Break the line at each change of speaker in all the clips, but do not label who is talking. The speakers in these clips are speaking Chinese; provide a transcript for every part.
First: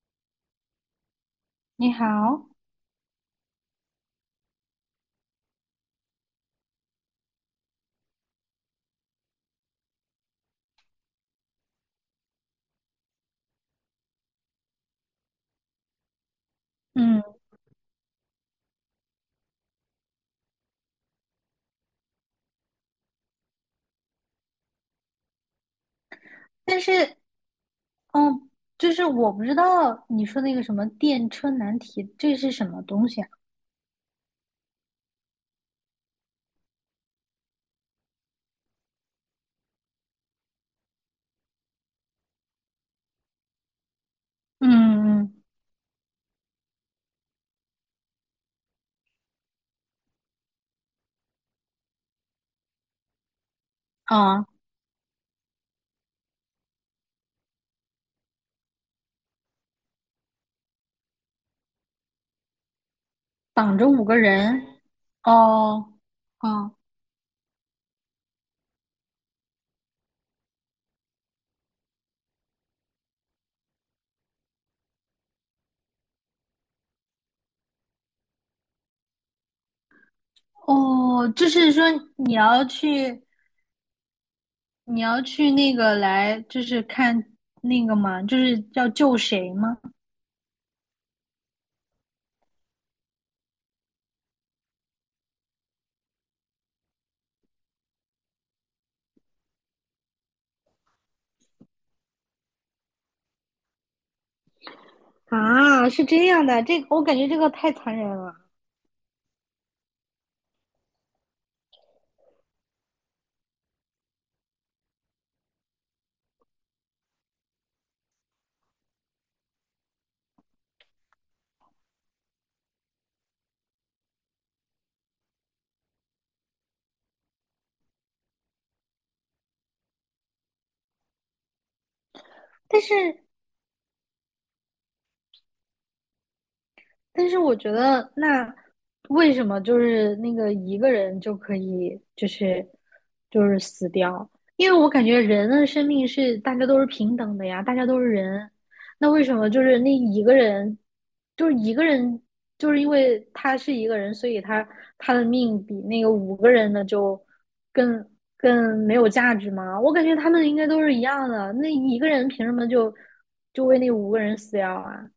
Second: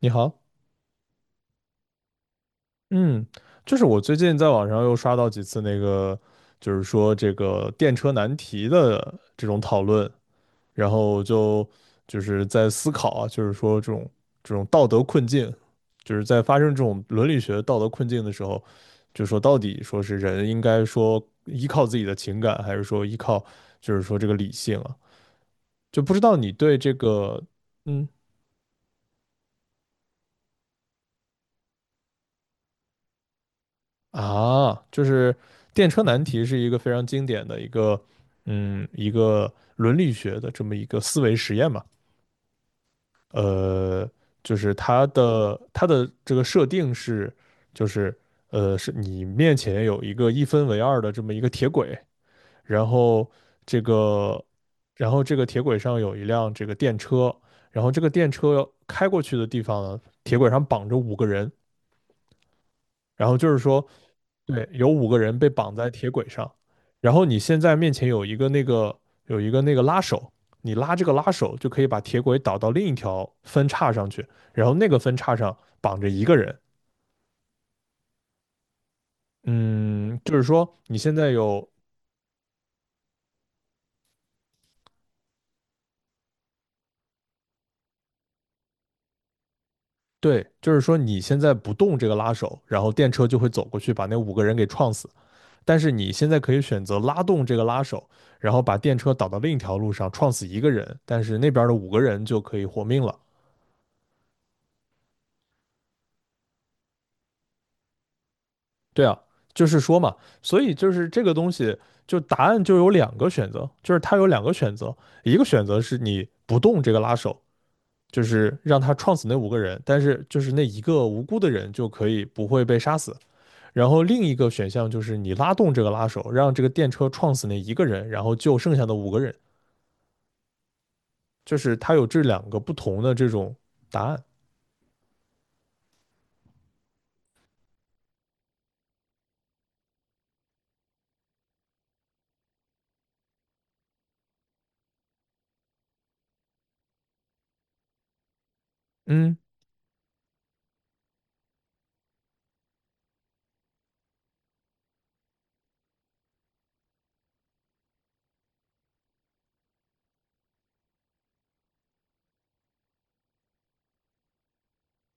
你好。
你好。
嗯，就是我最近在网上又刷到几次那个，就是说这个电车难题的这种讨论，然后就是在思考啊，就是说这种道德困境，就是在发生这种
嗯。
伦理学道德困境的时候，就说到底说是人应该说依靠自己的情感，还是说依靠就是说这个理性啊？就不知道你对
但
这
是，
个，嗯，
嗯，就是我不知道你说那个什么电车难题，这是什么东西啊？
啊，就是电车难题是一个非常经典的一个，嗯，一个伦理学的这么一个思维实验嘛。呃，就
嗯
是它
嗯。
的它的这个设定是，就是是你面前有一个一分为二的这么一个铁轨，然后这个，
啊，
然后这个铁轨上有一辆这个电车，然后这个电车开过去的地方呢，铁轨上绑着五个人，然后就是
绑
说，
着五个
对，
人。
有五个人被绑在
哦。
铁轨上，
哦
然后你现在面前有一个那个拉手，你拉这个拉手就可以把铁轨导到另一条分叉上去，然后那个分叉上绑着一个人。嗯，就是说你现
哦。
在
就
有，
是说你要去，你要去那个，就是看那个嘛，就是要救谁吗？
对，就是说你现在不动这个拉手，然后电车就会走过去把那五个人给撞死。但是你现在可以选择拉动这个拉手，然后把电车导到另一条路上，撞死一个人，但是那边的五个人就可以活命了。
啊，是这样的，这个我感觉这个太残忍了。
对啊，就是说嘛，所以就是这个东西，就答案就有两个选择，就是它有两个选择，一个选择是你不动这个拉手，就是让他撞死那五个人，但是就是那一个无辜的人就可以不会被杀死。然后另一个选项就是你拉动这个拉手，让这个电车撞死那一个人，然后救剩下的五个人，就是它有这两个不
但
同的
是
这种答案。
但是我觉得，那为什么就是那个一个人就可以，就是死掉？因为我感觉人的生命是大家都是平等的呀，大家都是人。那为什
嗯。
么就是那一个人，就是一个人，就是因为他是一个人，所以他的命比那个五个人的就更更没有价值吗？我感觉他们应该都是一样的。那一个人凭什么就为那五个人死掉啊？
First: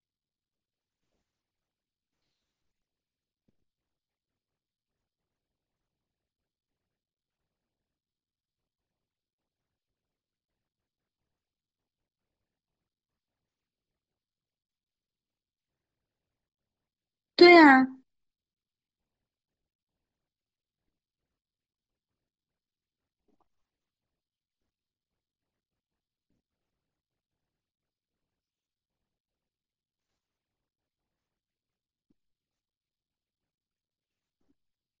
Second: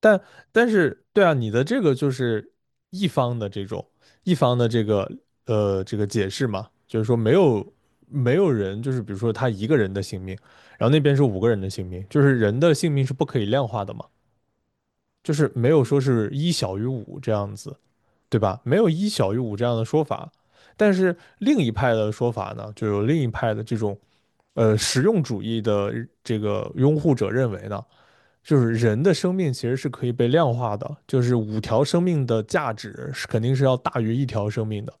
但但是，对啊，你的这个就是一方的这种一方的这个这个解释嘛，就是说没有人，就是比如说他一个人的性命，然后那边是五个人的性命，就是人的性命是不可以量化的嘛，就是没有说是一小于五这
对
样子，
呀。
对吧？没有一小于五这样的说法。但是另一派的说法呢，就有另一派的这种实用主义的这个拥护者认为呢。就是人的生命其实是可以被量化的，就是5条生命的价值是肯定是要大于1条生命的。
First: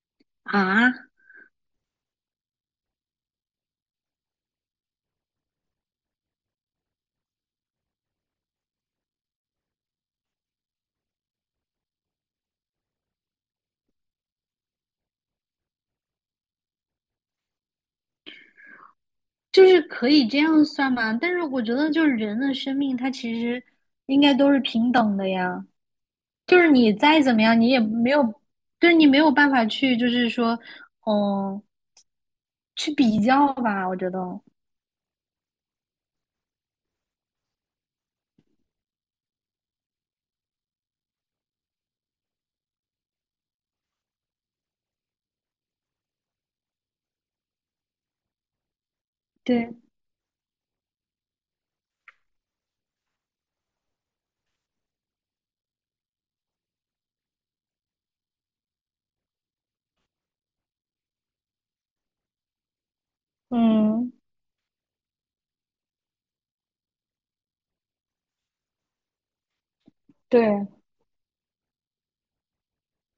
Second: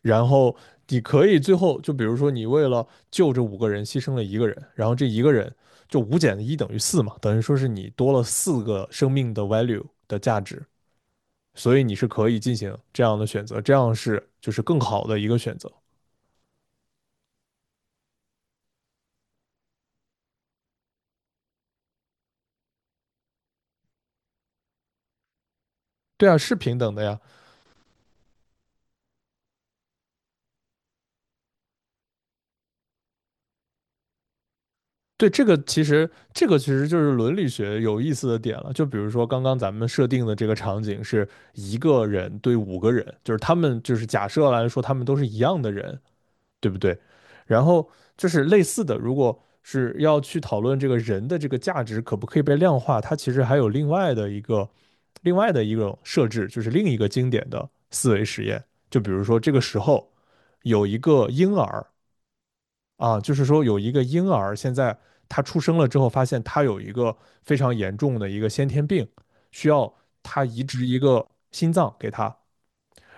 然后
啊，
你可以最后就比如说你为了救这五个人牺牲了一个人，然后这一个人就5减1等于4嘛，等于说是你多了4个生命的 value 的价值，所以你是可以进行这样的选择，这样是就是更好的一个选择。
就是可以这样算吗？但是我觉得，就是人的生命，它其实应该都是平等的呀。
对啊，是
就是
平
你
等的呀。
再怎么样，你也没有，就是你没有办法去，就是说，哦，去比较吧。我觉得，
对，这个其实就是伦理学有意思的点了。就比如说刚刚咱们设定的这个场景是一个人对五个人，就是他们就是假设来说他们都是一样的人，对不对？然后就是类似的，如果
对。
是要去讨论这个人的这个价值可不可以被量化，它其实还有另外的一种设置，就是另一个经典的思维实验。就比如说这个时候有一个婴儿，啊，就是说有一个
嗯。
婴儿现在他出生了之后，发现他有一个非常严重的一个先天病，需要他移
对。
植一个心脏给他。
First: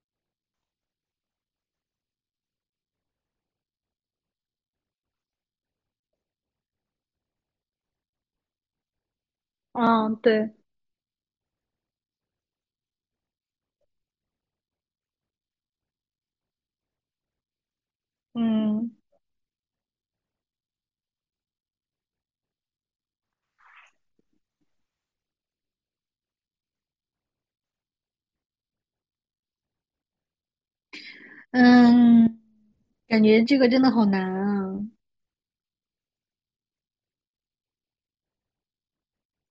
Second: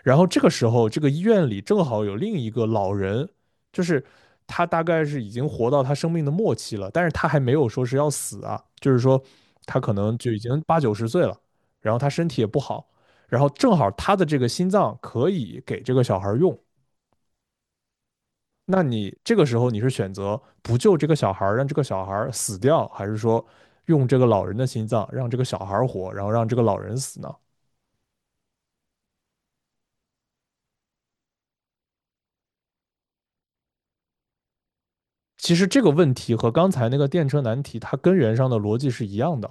然后这个时候，这个医院里正好有另一个老人，就是他大概是已经活到他生命的末期了，但是他还没有说是要死啊，就是说他可
嗯。
能就已
对。
经八九十岁了，然后他身体也不好，然后正好他的这个心脏可以给这个小孩用，那
嗯。
你这个时候你是选择不救这个小孩儿，让这个小孩儿死掉，还是说用这个老人的心脏让这个小孩儿活，然后让这个老人死呢？
嗯。感觉这个真的好难啊。
其实这个问题和刚才那个电车难题，它根源上的逻辑是一样的。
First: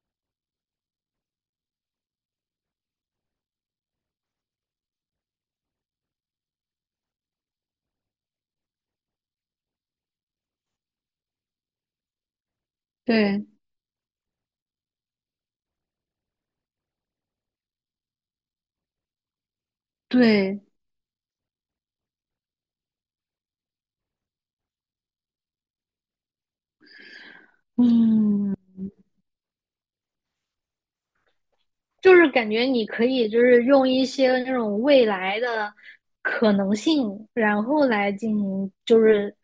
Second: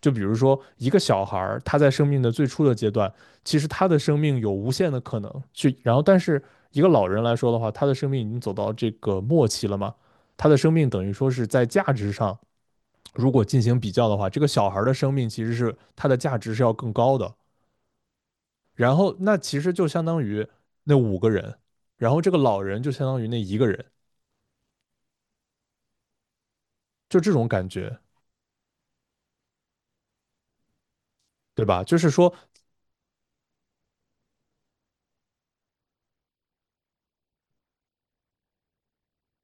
就比如说一个小孩儿，他在生命的最初的阶段，其实他的生命有无限的可能去，然后但是一个老人来说的话，他的生命已经走到这个末期了嘛，他的生命等于说是在价值上如果
对。
进行比较的话，这个小孩的生命其实是它的价值是要更高的。然后那其实就相当于
对。
那五个人，然后这个老人就相当于那一个人，就这种感觉，
嗯。
对吧？就是
就是
说，
感觉你可以就是用一些那种未来的可能性，然后来进行就是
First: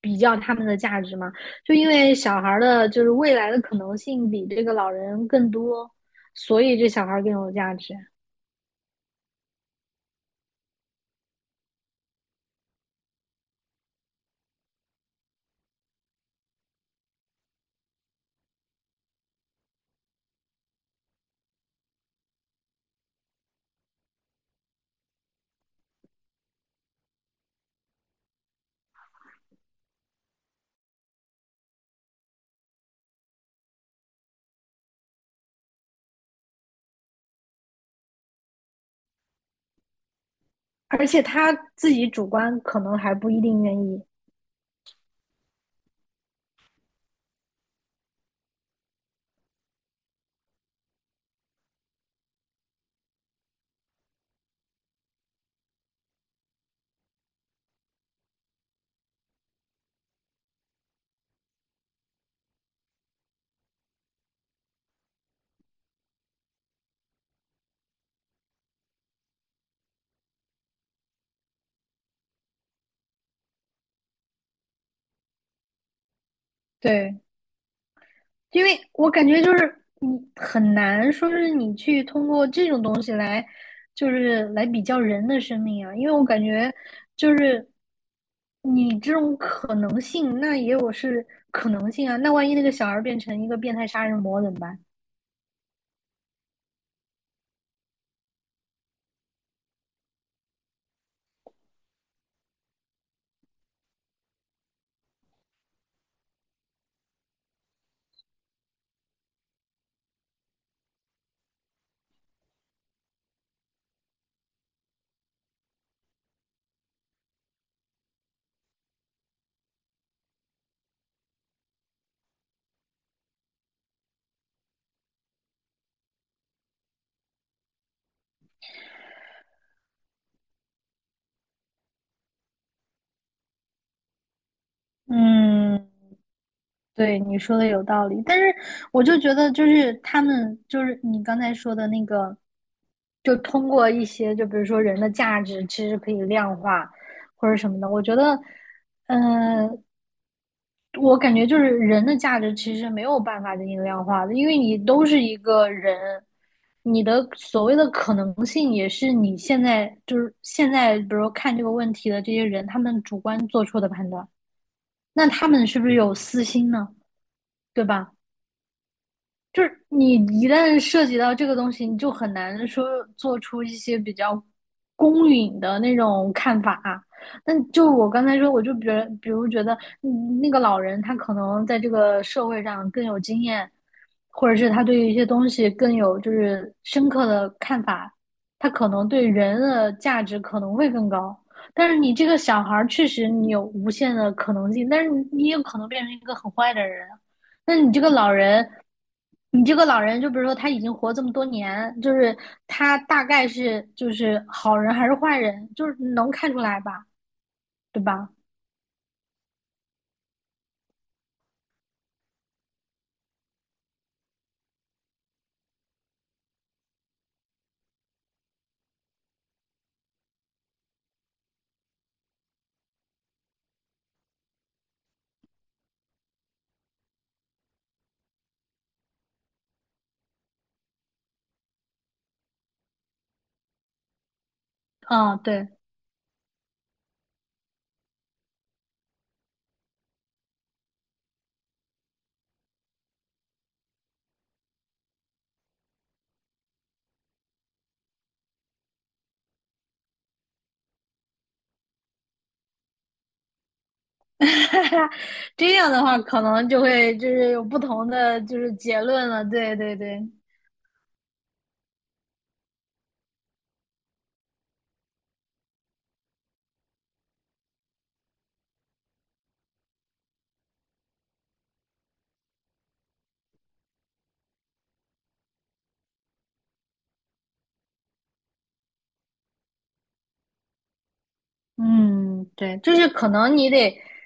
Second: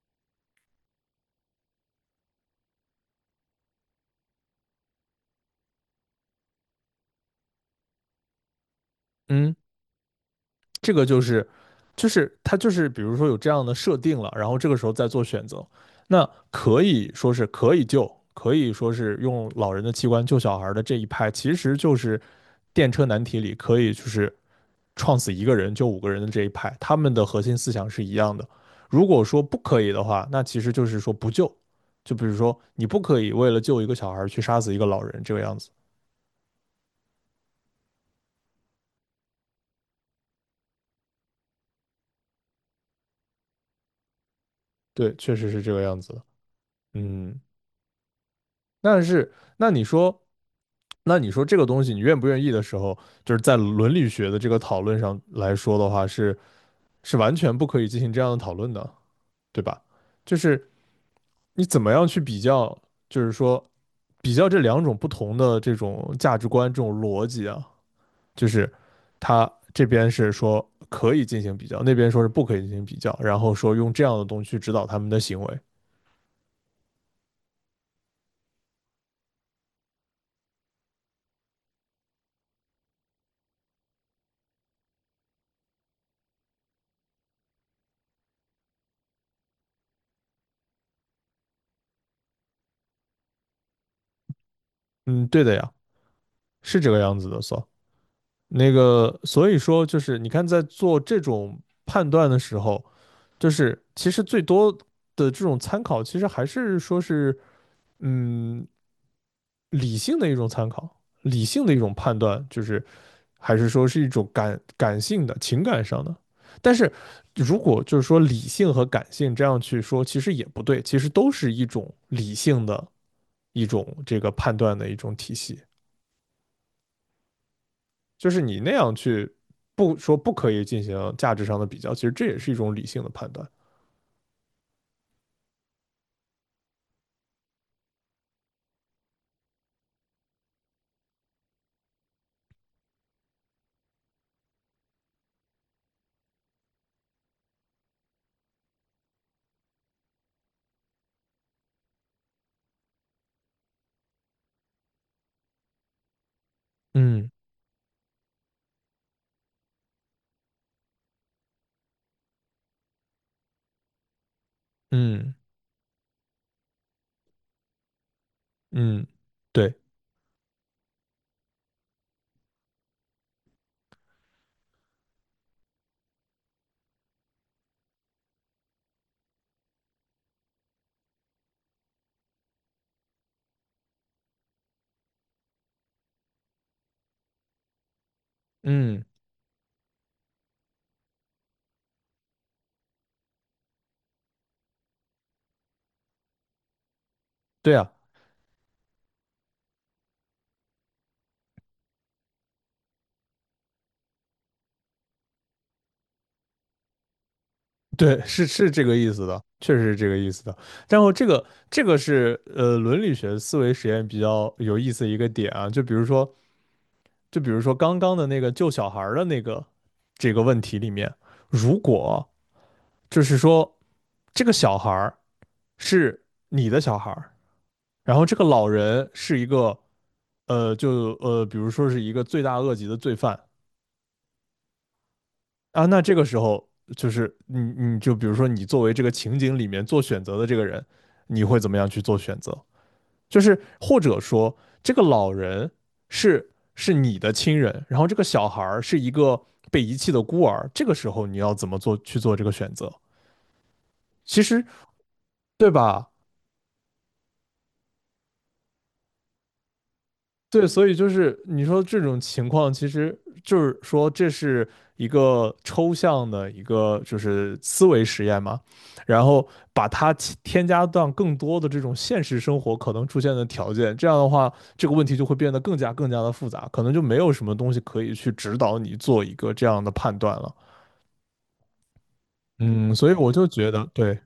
比较他们的价值嘛。就因为小孩的就是未来的可能性比这个老人更多，所以这小孩更有价值。
嗯，这个就是他就是比如说有这样的设定了，然后这个时候再做选择，那可以说是可以救，可以说是用老人的器官救小孩的这一派，其实就是电车难题里可以就是创死一个人就五个人的这一派，他们的核心思想是一样的。如果说不可以的话，那其实就是说不救。就比如说，你不可以为了救一个小孩去杀死一个老人，这个样子。
而且他自己主观可能还不一定愿意。
对，确实是这个样子的。嗯，但是那你说，那你说这个东西你愿不愿意的时候，就是在伦理学的这个讨论上来说的话，是完全不可以进行这样的讨论的，对吧？就是你怎么样去比较？就是说，比较这两种不同的这种价值观、这种逻辑啊，就是他这边是说可以进行比较，那边说是不可以进行比较，然后说用这样的东西去指导他们的行为。
对，因为我感觉就是你很难说是你去通过这种东西来，就是来比较人的生命啊，因为我感觉就是你这种可能性，那也有是可能性啊，那万一那个小孩变成一个变态杀人魔怎么办？
嗯，对的呀，是这个样子的，so。所那个，所以说就是你看，在做这种判断的时候，就是其实最多的这种参考，其实还是说是，嗯，理性的一种参考，理性的一种判断，就是还是说是一种感性的情感上的。但是如果就是说理性和感性这样去说，其实也不对，其实都是一种理性的一种这个判断的一种体系。就是你那样去不说不可以进行价值上的比较，其实这也是一种理性的判断。
嗯，对，你说的有道理，但是我就觉得，就是他们，就是你刚才说的那个，就通过一些，就比如说人的价值，其实可以量化或者什么的。我觉得，嗯，我感觉就是人的价值其实没有办法进行量化的，因为你都是一个人，你的
嗯
所谓的可能性也是你现在就是现在，比如说看这个问题的这些人，他们主观做出的判断，那
嗯。
他们是不是有私心呢？对吧？
嗯，
就
对，
是你一旦涉及到这个东西，你就很难说做出一些比较公允的那种看法啊。那就我刚才说，我就觉如比如觉得，嗯那个老人他可能在这个社会上更有经验，或者是他对于一些东西更有就是深刻的看法，他可
嗯，
能对人的价值可能会更高。但是你这个小孩儿确实你有无限的可能性，但是你也有可能变成一个很坏的人。
对
那
啊，
你这个老人，你这个老人，就比如说他已经活这么多年，就是他大概是就是好人还是坏人，就是能看出来吧，对
对，
吧？
是这个意思的，确实是这个意思的。然后这个这个是伦理学思维实验比较有意思的一个点啊，就比如说就比如说刚刚的那个救小孩儿的那个这个问题里面，如果就是说这个小孩儿是你的小孩儿，然后这个老人是一个呃就呃比如说是一个罪大恶极的罪犯。
嗯，对。
啊，那这个时候就是你就比如说你作为这个情景里面做选择的这个人，你会怎么样去做选择？就是或者说这个老人是是你的亲人，然后这个小孩儿是一个被遗弃的孤儿，这个时候你要怎么做去做这个选择？其实 对
这样的
吧？
话，可能就会就是有不同的就是结论了。对对对，
对，所以就是你说这种情况，其实就是说这是一个抽象的一个就是思维实验嘛，然后把它添加到更多的这种现实生活可能出现的条件，这样的话，这个问题就会变得更加更加的复杂，可能就没有什么东西可以去指导你做一个这样的判断了。
嗯，对，
嗯，
就是
所以
可
我就
能
觉
你
得，
得
对。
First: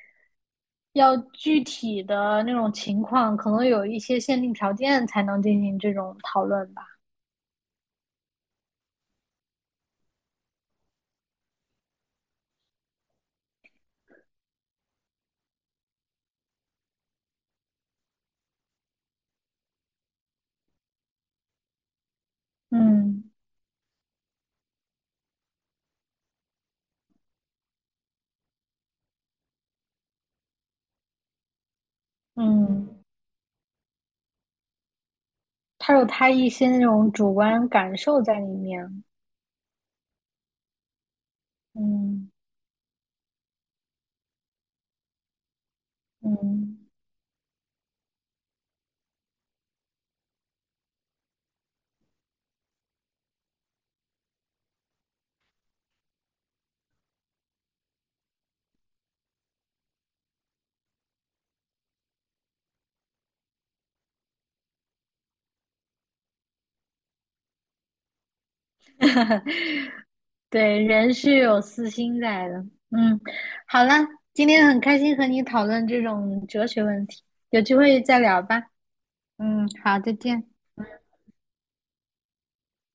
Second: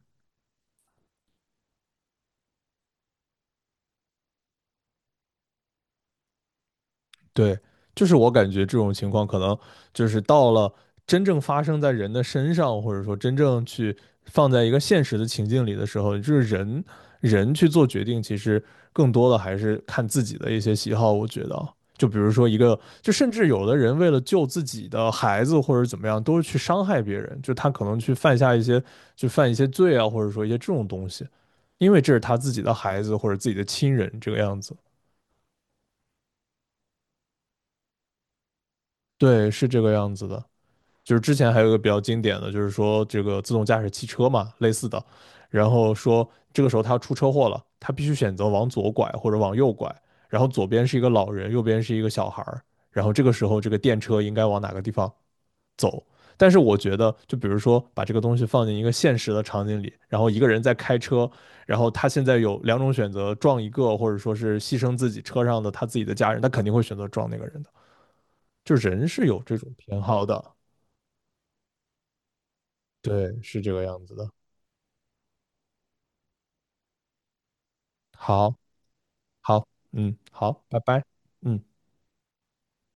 要具体的那种情况，可能有一些限定条件才能进行这种讨论吧。
对，就是我感觉这种情况可能就是到了真正发生在人的身上，或者说真正去放在一个现实的情境里的时候，就是人去做决定，其实更多的还是看自己的一些喜好。我觉得啊就比如说一个，就
嗯
甚至有的人为了救自己的孩子或者怎么样，都是去伤害别人，就他可能去犯下一些就犯一些罪啊，或者说一些这种东西，因为这是他自己的
嗯，
孩子或者自己的亲人这个样子。
他有他一些那种主观感受在里面。
对，是这个样子的。就是之前还有一个比较经
嗯
典的，就是说这个自动驾驶汽车嘛，类似的，然后说这个时
嗯。
候他出车祸了，他必须选择往左拐或者往右拐，然后左边是一个老人，右边是一个小孩儿，然后这个时候这个电车应该往哪个地方走？但是我觉得，就比如说把这个东西放进一个现实的场景里，然后一个人在开车，然后他现在有两种选择，撞一个或者说是牺牲自己车上的他自己的家人，他肯定会选择撞那个人的。就人是有这种 偏好的，
对，人是有私心在的。嗯。
对，是这个
好了，
样子的。
今天很开心和你讨论这种哲学问题，有机会再聊
好，
吧。
好，
嗯，好，再
嗯，
见。
好，拜拜，嗯。